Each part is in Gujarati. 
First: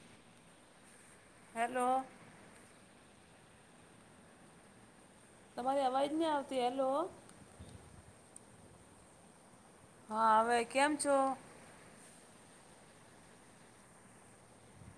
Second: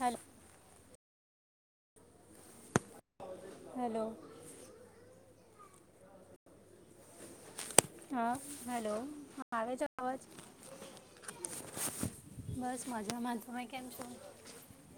Hello hello. હેલો. તમારી અવાજ ની આવતી હેલો હા હેલો હા આવે છે. હ અવાજ હવે કેમ છો? બસ મજામાં તમે કેમ છો?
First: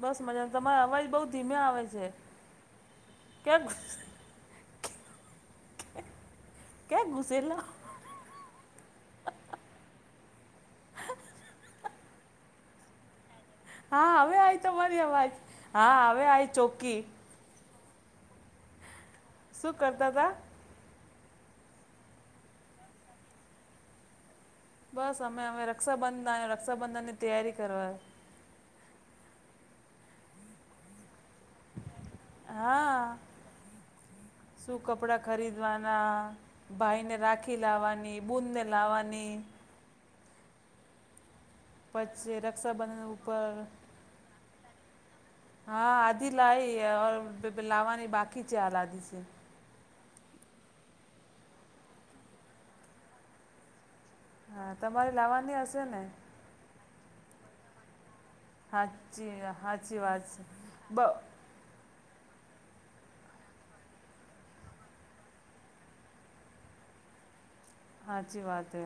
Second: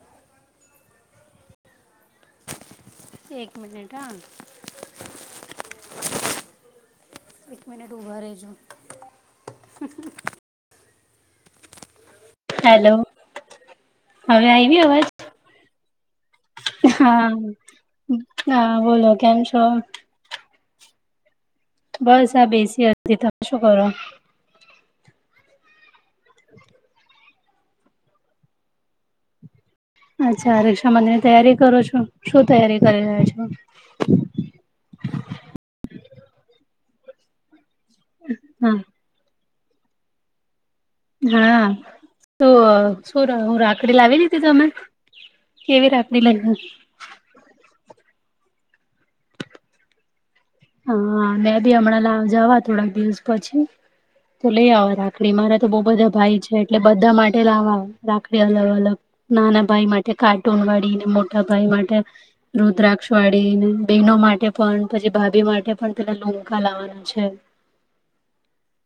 બસ મજામા તમારે અવાજ બઉ ધીમે આવે છે. એક ક્યાં મિનીટ હા ક્યા ગુસેલા ડુબરે જો [inaudible] હેલો. હા હવે આય તમારી અવાજ હા હવે આ હા હા બોલો કેમ છો? [inaudible] બસ આ બેસી હતી તમે શું કરો? બસ અમે અવે રક્ષાબંધન અને રક્ષાબંધનની તૈયારી કરવા અચ્છા રક્ષા બધનની તૈયારી કરો છો શું તૈયારી કરી હા રહ્યા છો? શું કપડાં ખરીદવાના ભાઈને રાખી લાવવાની બૂદને હા લાવવાની હા. પછી તો રક્ષાબંધન શું ઉપર હું રાખડી લાવી લીધી તમે કેવી હા રાખડી આધી લાવી લાઈ લાવાની બાકી છે, આ લાધી છે. [unintelligible] મેં ભી હમણાં લા જાવા થોડાક દિવસ પછી તો લઈ હા આવો તમારે રાખડી લાવવાની મારા તો બહુ હશે ને બધા ભાઈ છે એટલે બધા માટે લાવવા આવે. રાખડી અલગ અલગ હાચી નાના ભાઈ હાચી માટે વાત છે કાર્ટૂન વાળી બ ને મો મોટા ભાઈ માટે રુદ્રાક્ષ વાળી બહેનો માટે પણ પછી ભાભી માટે પણ પેલા લૂંખા લાવવાના છે. હાચી વાત હે.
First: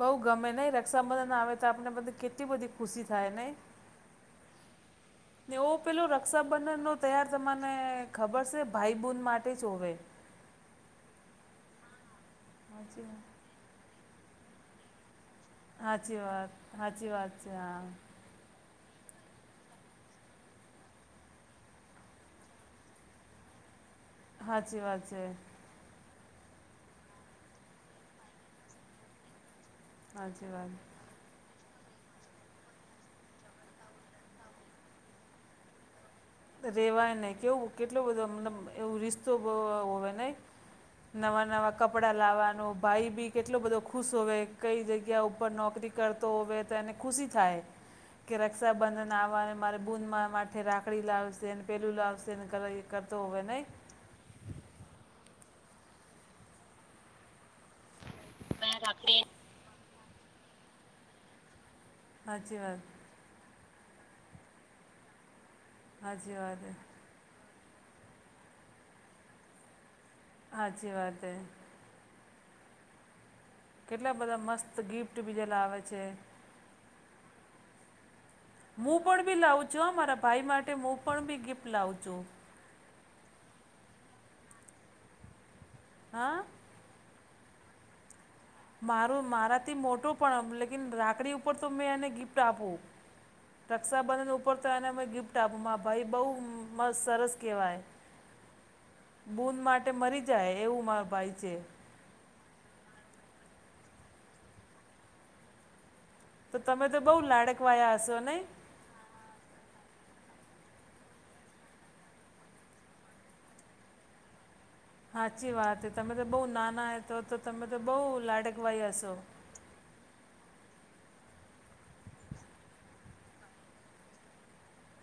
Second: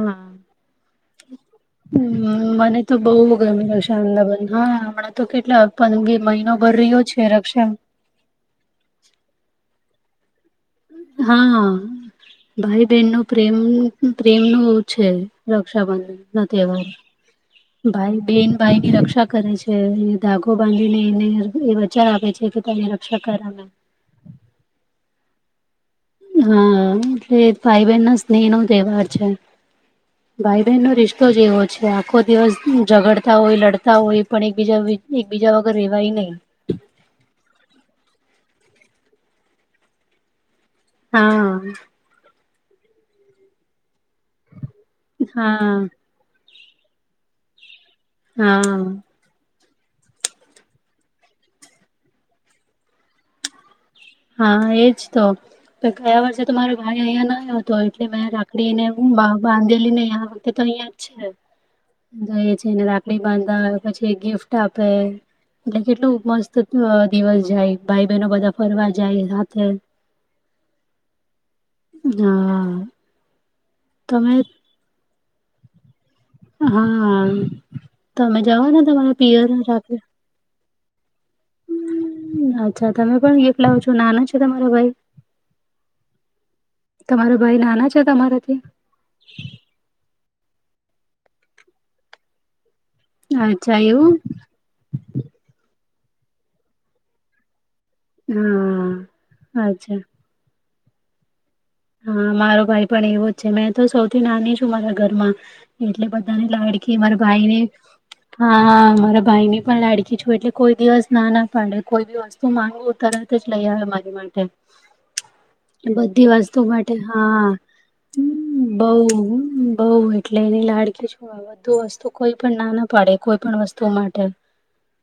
બઉ ગમે નહી રક્ષાબંધન આવે તો આપને બધી હમ કેટલી બધી મને તો ખુશી થાય બહુ નહી. ગમે રક્ષાબંધન હા હમણાં તો ને કેટલા ઓ પેલું પંદર મહિનો ભર રક્ષાબંધન નો રહ્યો છે તૈયાર રક્ષા તમને ખબર છે ભાઈબૂન માટે ચ હોવે. હા ભાઈ બહેન નો પ્રેમનું પન પ્રેમ ન એવું છે. હાચી રક્ષાબંધન ના વાત તહેવાર હાચી વાત હાચી વાત છે હા ભાઈ બેન ભાઈ ની રક્ષા કરે છે અને ધાગો બાંધીને એને એ વચન આપે છે કે તને ર કશા કરામે. હાચી વાત છે. હા એટલે ભાઈ બહેન ના સ્નેહ નો તહેવાર છે હાચી ભાઈ વાત બહેન નો રિશ તો જ એવો છે આખો દિવસ ઝગડતા હોય લડતા હોય પણ એકબીજા વી એકબીજા વગર રહેવાય નહીં. રેવાય નહી કેવું કેટલો બધો મતલબ એવું રિસ્તો બવ એવો હોય નહી. નવા હા નવા કપડા લાવવાનું ભાઈ બી કેટલો બધો ખુશ હોય કઈ જગ ગ્યા ઉપર હા નોકરી કરતો હોય તો એને ખુશી થાય કે હા રક્ષાબંધન નાવાને મારે બૂન મારા માથે રાખડી લાવશેન પેલું લાવશેન [unintelligible] કરતો હોવે નહી. હા એજ તો પણ કયા વર્ષે તો મારો ભાઈ અહીંયા ના આવ તો એટલે મેં રાખડીને એને હુ બાંધેલી ને આ વખતે તો અહિયાં જ છે. જોઈએ હાચી છે એને વાત રાકડી બાંધા હો પછી ગિફ્ટ આપે. એટલે કેટલું હાચી મસ્ત અ વાત હે દિવસ જાય ભાઈ બહેનો બધા ફરવા જાય હાથે. હાછી વાત હૈ. હા. કેટલા તમે બધા મસ્ત ગિફ્ટ બીજા લાવેે છે. હા તમે જવાના હું તમારા પણ બી પિયરયા લાવું છું હો સાથે. મારા ભાઈ માટે મું પણ બી ગિફ્ટ લાવું છું. અચ્છા તમે પણ એક લાવો છો નાના છે તમારા ભાઈ. હા. તમારો ભાઈ નાનો છે તમારાથી. મારું મારાથી મોટું પણ લેકિન રાખડી ઉપર તો મેં એને ગિફ્ટ આપું. અચ્છા એવું રક્ષાબંધન ઉપર તો એને અમે ગિફ્ટ આપું મા ભાઈ બહુ મ સરસ કહેવાય. બૂન હા માટે અચ્છા મરી જાય એવું માર ભાઈ છે. હા મારો ભાઈ પણ એવો છે મેં તો સૌથી નાની છું મારા ઘરમાં. એટલે બધાને તો તમે લાડકી તો બહુ મારા ભાઈ ને લાડકવાયા હશો નહીં હા મારા ભાઈને. પણ લાડકી છું એટલે કોઈ દિવસ ના ના પાડે કોઈ બી વસ્તુ માંગવું તરત જ લઈ આવે મારી માટે. હાચી વાત હે તમે તો બધી બહુ વસ્તુ નાના માટે હે તો તો હા તમે તો બહુ લાડકવાય હશો. હમ બઉ એટલે એની લાડકી છું આ બધું વસ્તુ કોઈ પણ નાના પાડે કોઈ પણ વસ્તુ માટે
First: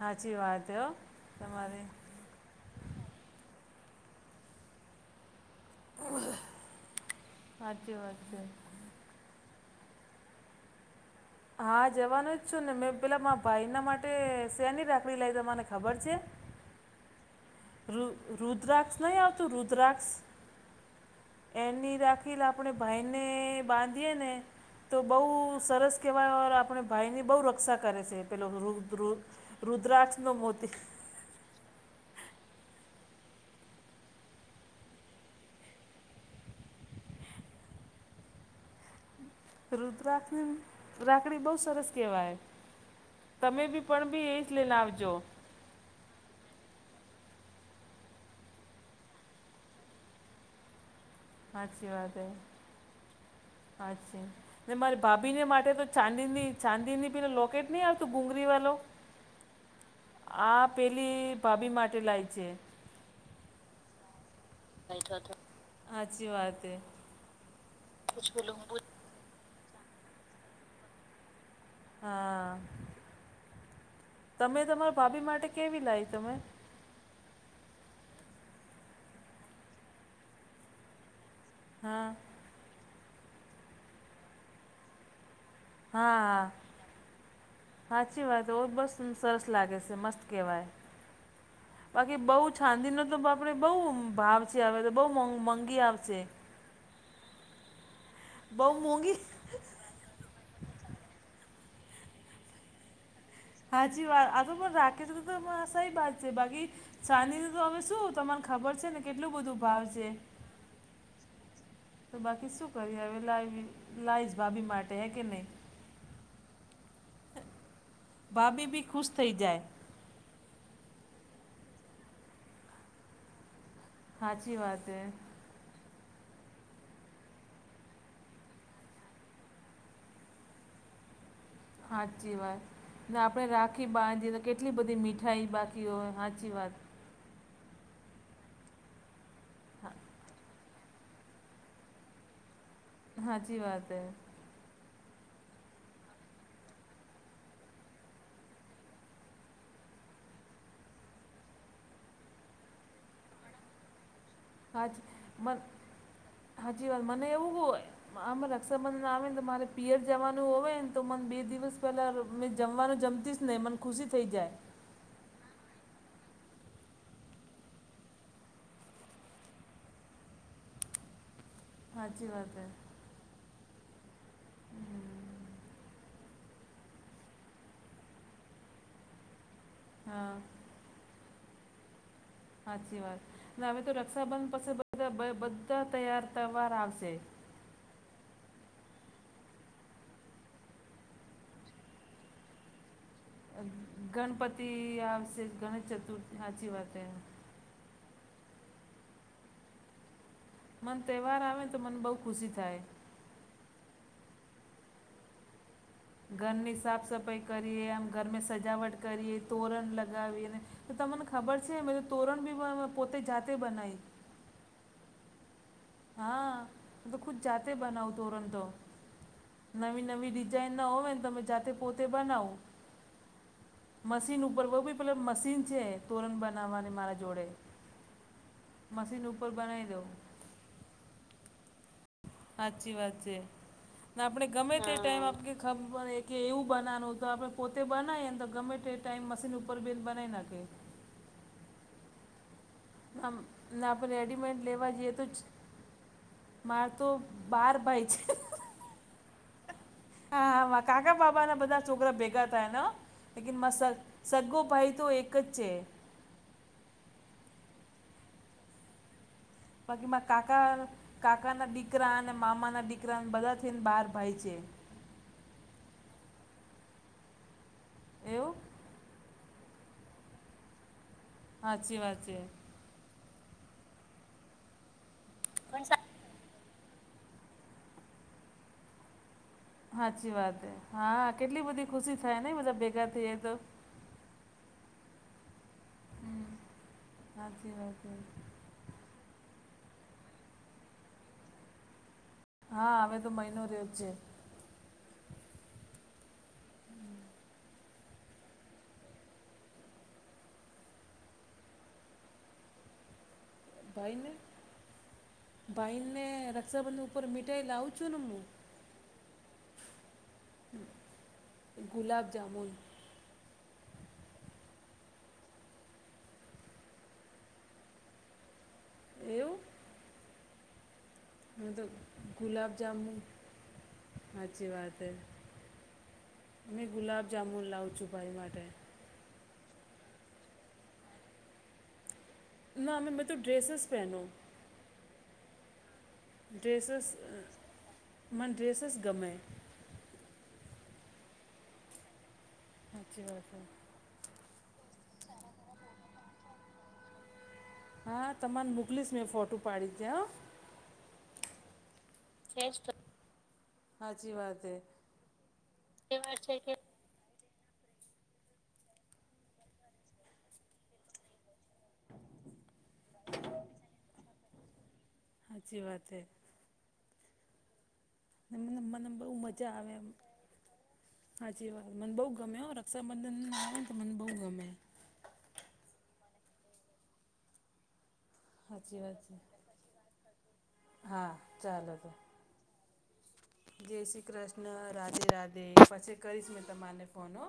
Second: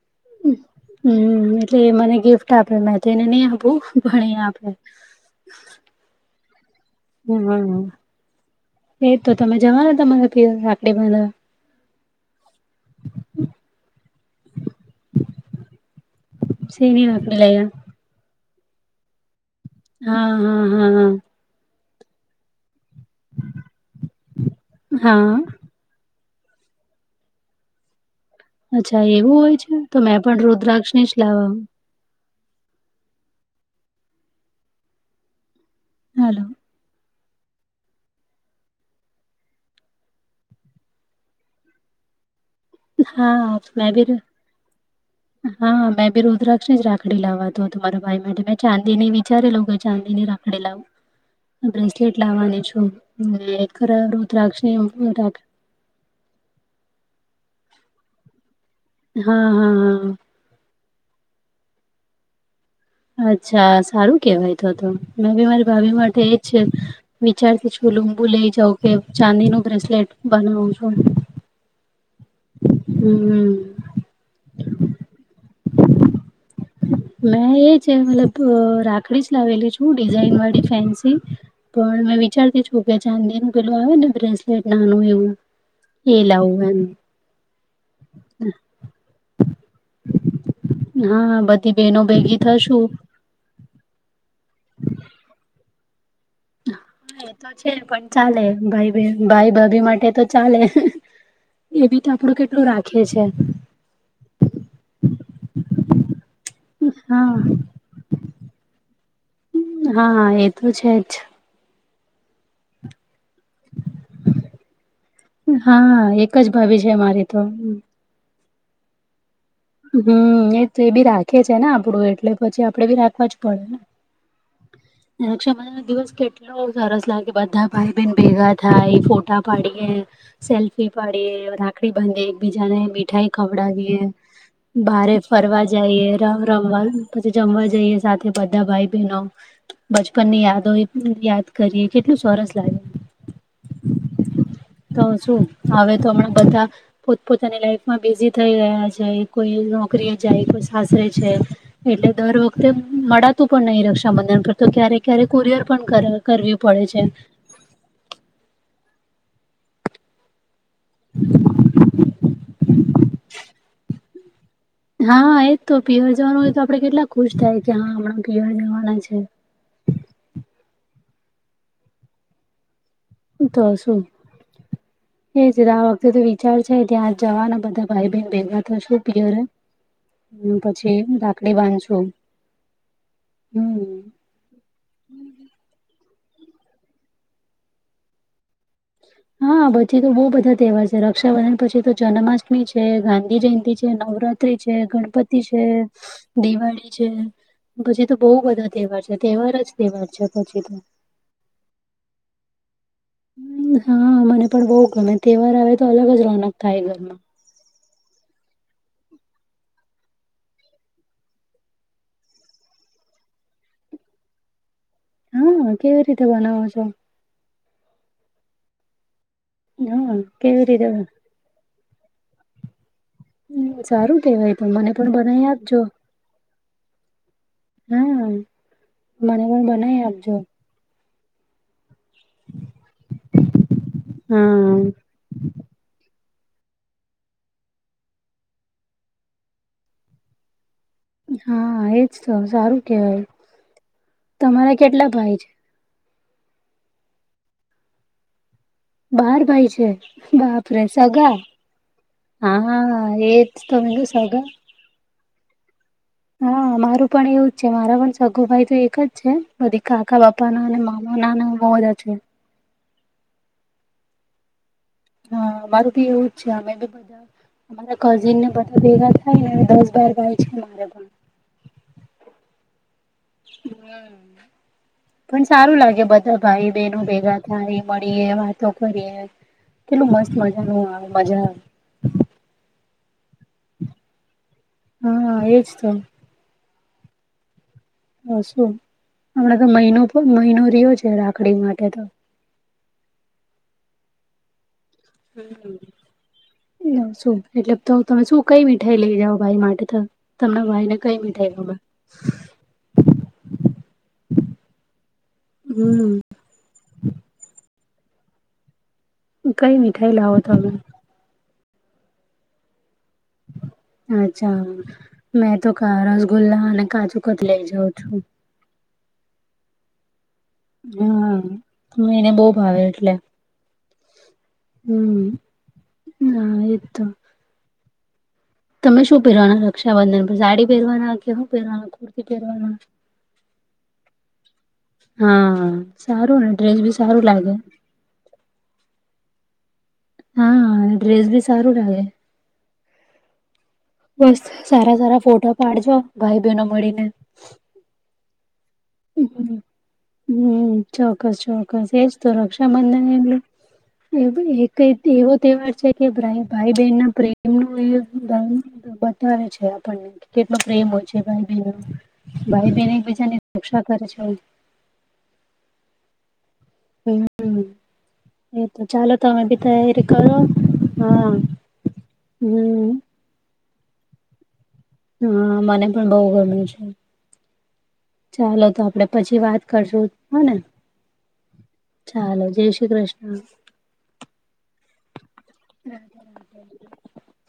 સાચી વાત હો હમ એટલે તમારી એ મને ગિફ્ટ તો આપડે મે તેને નહી આપુ પણ એ આપે. હમ ના ના. કથઈ એ તો તમે જવાનું તમારે પિયર રાખડી બંધાવા. હા જવાનું જ છું ને મેં પેલા મા ભાઈના માટે શેની રાખડી લઈ ત મને ખબર છે. સીવી હક લઈએ. રુ રુદ્રાક્ષ નહી આવતું રુદ્રાક્ષ હા હા હા હા એની રા ની આપણે ભાઈને બાંધીએ ને તો બહુ હા સરસ કહેવાય આપણે ભાઈ ની બહુ રક્ષા કરે છે. પેલો રુદ અચ્છા રુદ રુદ્રાક્ષ નો મોતી શ લવા [inaudible] હલો. રુદ્રાક્ષ ની રાખડી બહુ સરસ કહેવાય હા તમે બી મેં પણ ભી એ જ લઈને આવજો હા મેં બી રુદ્રાક્ષ જ રાખડી લાવવાતો તમારા ભાઈ માટે મેં ચાંદીની વિચારેલું કે ચાંદી ની રાખડી લાવ સાચી વાત બ્રેસલેટ હે લાવવાની છું લે ખરા સાચી રુદ્રાક્ષ ને ની મારી ભાભીને રાખડી માટે તો ચાંદીની ચાંદીની પેલો લોકેટ નહી આવતો બુગરી વાલો. હા હા હા. આ પેલી ભાભી માટે લાઈ છે. અચ્છા સારું કેવાય તો તો બેઠો મેં હતો બી મારી ભાભી માટે હાચી એજ છે વાત હે વિચારતી છોલું બું કુછ લઈ બોલું જાઉ કે ચાંદી નું બ્રેસલેટ બનાવું છું. હા. હમ. તમે તમારા ભાભી માટે કેવી લાઈ તમે મેં એ છે મતલબ અ રાખડી જ લાવેલી છું ડિઝઇન વાળી ફેન્સી હા પણ મેં વિચારતી છું કે ચાંદીનું પેલું આવે ને બ્રેસલેટ નાનું એવું એ હા. લાવું એમ હાચી વાત ઓ બસ સરસ લાગે છે મસ્ત કેવાય હા બધી બહેનો બાકી ભેગી બઉ થશું છાંદી નુ તો બાપ આપણે બહુ ભાવ છે હવે તો બહુ મો મોંઘી આવશે હા એ તો છે પણ ચાલે બહુ ભાઈ બે મોંઘી ભાઈ ભાભી માટે તો ચાલે એ બી તો આપડું કેટલું રાખીએ છે. હાચી વાત આ તો પણ રાખે છે તો આા [inaudible] બાજે બાકી હા ચાંદી તો હવે શું તમાને ખબર છે ને કેટલું બધું ભાવ છે. હા એ તો છે જ. તો બાકી શું કરી હવે લાઈવી લાઈશ ભાભી માટે હે કે હા એક જ ભાભી છે મારી નહી તો ભાભી બી ખુશ થઈ જાય હમ એ થે બી રાખે છે ને આપડું એટલે પછી આપડે બી રાખવા જ પડે ને. હાચી વાત હૈ. રક્ષાબંધન ના દિવસ કેટલુ એટલુ સરસ લાગે બધા ભાઈ બહેન ભેગા થાય ફોટા પાડીએ સેલ્ફી પાડીએ રાખડી બાંધીએ સાચી વાત એકબીજાને ને મીઠાઈ આપણે રાખી ખવડાવીએ બાંધીએ તો કેટલી બધી બારે મીઠાઈ ફરવા બાકી જઈએ હોય રમ સાચી વાત રમવા પછી જમવા જઈએ સાથે બધા ભાઈ બહેનો હા, બચપન ની યાદો એ. યાદ કરીએ કેટલું સરસ લાગે. હાચી વાત હૈ. તો શું હવે તો હમણાં બધા પોત પોતાની લાઈફમાં બિઝી થઈ રહ્યા છે કોઈ નોકરી જાય કોઈ સાસરે જાય. એટલે દર વખતે મળાતું પણ નહીં, રક્ષાબંધન પર તો ક્યારેક સાચી ક્યારે મન કુરિયર પણ કર કરવી પડે સાચી વાત છે. મને એવું હોય આમાં રક્ષાબંધન આવે ને તો મારે પિયર જવાનું હોવે તો મને બે દિવસ પેલા મેં જમવાનું જમતી જ નહિ મને ખુશી થઈ જાય. હા, એજ તો પિવર જવાનું હોય તો આપણે કેટલા ખુશ થાય કે, હા હમણા પીયર જવાના છે. હાચી વાત હે જોસુ એ જ આ વખતે તો વિચાર છે, ત્યાં જવાના બધા ભાઈ-બહેન ભેગા થઈશું પિયરે હા ને પછી રાખડી બાંધશું હાચી વાત, હવે તો હમ રક્ષાબંધ પછી બધા બધા તહેવાર આવશે. હા, પછી તો બહુ બધા તહેવાર છે રક્ષાબંધન પછી તો જન્માષ્ટમી છે, ગાંધી ગાંધી જયંતિ છે, નવરાત્રી ગણપતિ છે, ગણપતિ આવશે છે, ગણેશ ચતુર્થી સાચી દિવાળી વાત હે છે પછી તો બહુ બધા તહેવાર છે, તહેવાર જ તહેવાર છે પછી તો. મને તહેવાર આવેને તો મને બહુ ખુશી થાય. હા, મને પણ બહું ગમે તહેવાર આવે તો અલગ જ રોનક ઘરની થાય સાફ ઘરમાં. સફાઈ કરીએ એમ ઘર મેં સજાવટ કરીએ, તોરણ લગાવીએ અને તો તમને ખબર છે અમે તોરણ બી પોતે જાતે બનાવી હ, કેવી રીતે હા બનાવો છો? તો ખુદ જાતે બનાવું તોરણ તો હા નવી-નવી કેવી રીતે ડિઝાઇનના હોય ને તમે જાતે પોતે બનાવું. હમ, સારું મશીન કેવાય તો ઉપર મને બી પણ પેલા બનાવી મશીન આપજો છે તોરણ બનાવવાની મારા જોડે હા મશીન મને ઉપર પણ બનાવી દઉ. આપજો. હાચી વાત છે, આપણે ગમે હા. તે ટાઈમ આપ- ખબર કે એવું બનાવનું તો આપણે પોતે બનાવીએ ને તો ગમે તે ટાઈમ મશીન ઉપર બનાવી નાખીએ. હા, એજ તો સારું કેવાય આમ ના આપણે રેડીમેડ તમારા લેવા કેટલા જઈએ તો ભાઈ છે? મારે તો બાર પાઈ છે. બાર ભાઈ છે હા, હા બાપરે કાકા સગા બાપાના બધા છોકરા ભેગા હા થઈને એજ તો મે કીધું [unintelligible] સગા સગો ભાઈ તો એક જ છે. હા, મારું પણ એવું જ છે મારા પણ સગો ભાઈ તો એક જ છે. બધી બાકી કાકા મા બાપાના અને મામાના બો કાકાના બધા છે. દીકરા અને મામાના દીકરાને બધા થઈને બાર ભાઈ છે. હા, અમારું બી એવું જ છે અમે બી બધા અમારા કઝિનને એવું બધા ભેગા થઈ ઈને દસ-બાર ભાઈ છે. મારે પણ હાચી વાત છે. હ પણ સારું લાગે બધા બધાં ભાઈ-બહેનો ભેગા થાય મળીએ વાતો કરીએ. કેટલું હાચી મસ્ત વાત હે મજાનું આવે હા મજા આવે કેટલી બધી ખુશી થાય ને બધા ભેગા થઈએ તો. હા, એજ તો. હા, હાચી વાત. હે હા, શું હમણા તો મહીનો પણ મહિનો રહ્યો છે, રાખડી માટે તો. હા, હવે તો મહિનો રહ્યો જ છે. શું એટલે તો તમે શું કઈ મીઠાઈ લઈ જાવ ભાઈ માટે તો? તમારા ભાઈને કઈ મીઠાઈ ગમે ભાઈ ને? હમ ભાઈને રક્ષાબંધન ઉપર મીઠાઈ લાવું છું ને હું કઈ મીઠાઈ લાવો તમે? ગુલાબ જામુન. અચ્છા, મેં તો રસગુલ્લા અને કાજુ કત લઇ જાઉં છું. એવું? હું તો હમ્મ, એને બહું ભાવે એટલે. ગુલાબજામુન સાચી વાત હે હમ્મ, હા એ તો. જામુન લાવું છું ભાઈ માટે. તમે શું પહેરવાના રક્ષાબંધન પર સાડી પહેરવાના કે શું પહેરવાના? પહેરવાના ના મેમે મેં તો ડ્રેસેસ પહેનો. હા સારું ને ડ્રેસ ભી સારું લાગે. મને ડ્રેસસ ગમે. હા ડ્રેસ ભી સારું લાગે. સાચી વાત છે. બસ સારા સારા ફોટા પાડજો ભાઈ બહેનો મળીને. હા તમાને મુ હમ્મ, હમ્મ, ચોકસ ચોકસ એસ તો હો એજ તો રક્ષાબંધન એટલે સાચી વાત હે એક એવો તહેવાર છે કે એવા છે ભાઈ કે બહેન ના પ્રેમ [inaudible] બતાવે છે આપણને કેટલો પ્રેમ હોય છે ભાઈ બનો ભાઈ બન એક બીજાને રક્ષા કરે છે. ચાલ. સાચી વાત છે. [unintelligible] એ મને તો મને ચાલો બહુ તમે બી મજા આવે તૈયારી એમ કરો, હા, હમ્મ. મ આવે ને તો મને બહુ ગમે. હા મને પણ બહુ ગમે છે, ચાલો તો સાચી આપડે છે પછી વાત કરશો ને હા તો ચાલો જય શ્રી કૃષ્ણ. જય શ્રી કૃષ્ણ, રાધે રાધે પછી કરીશ મેં તમાને ફોનો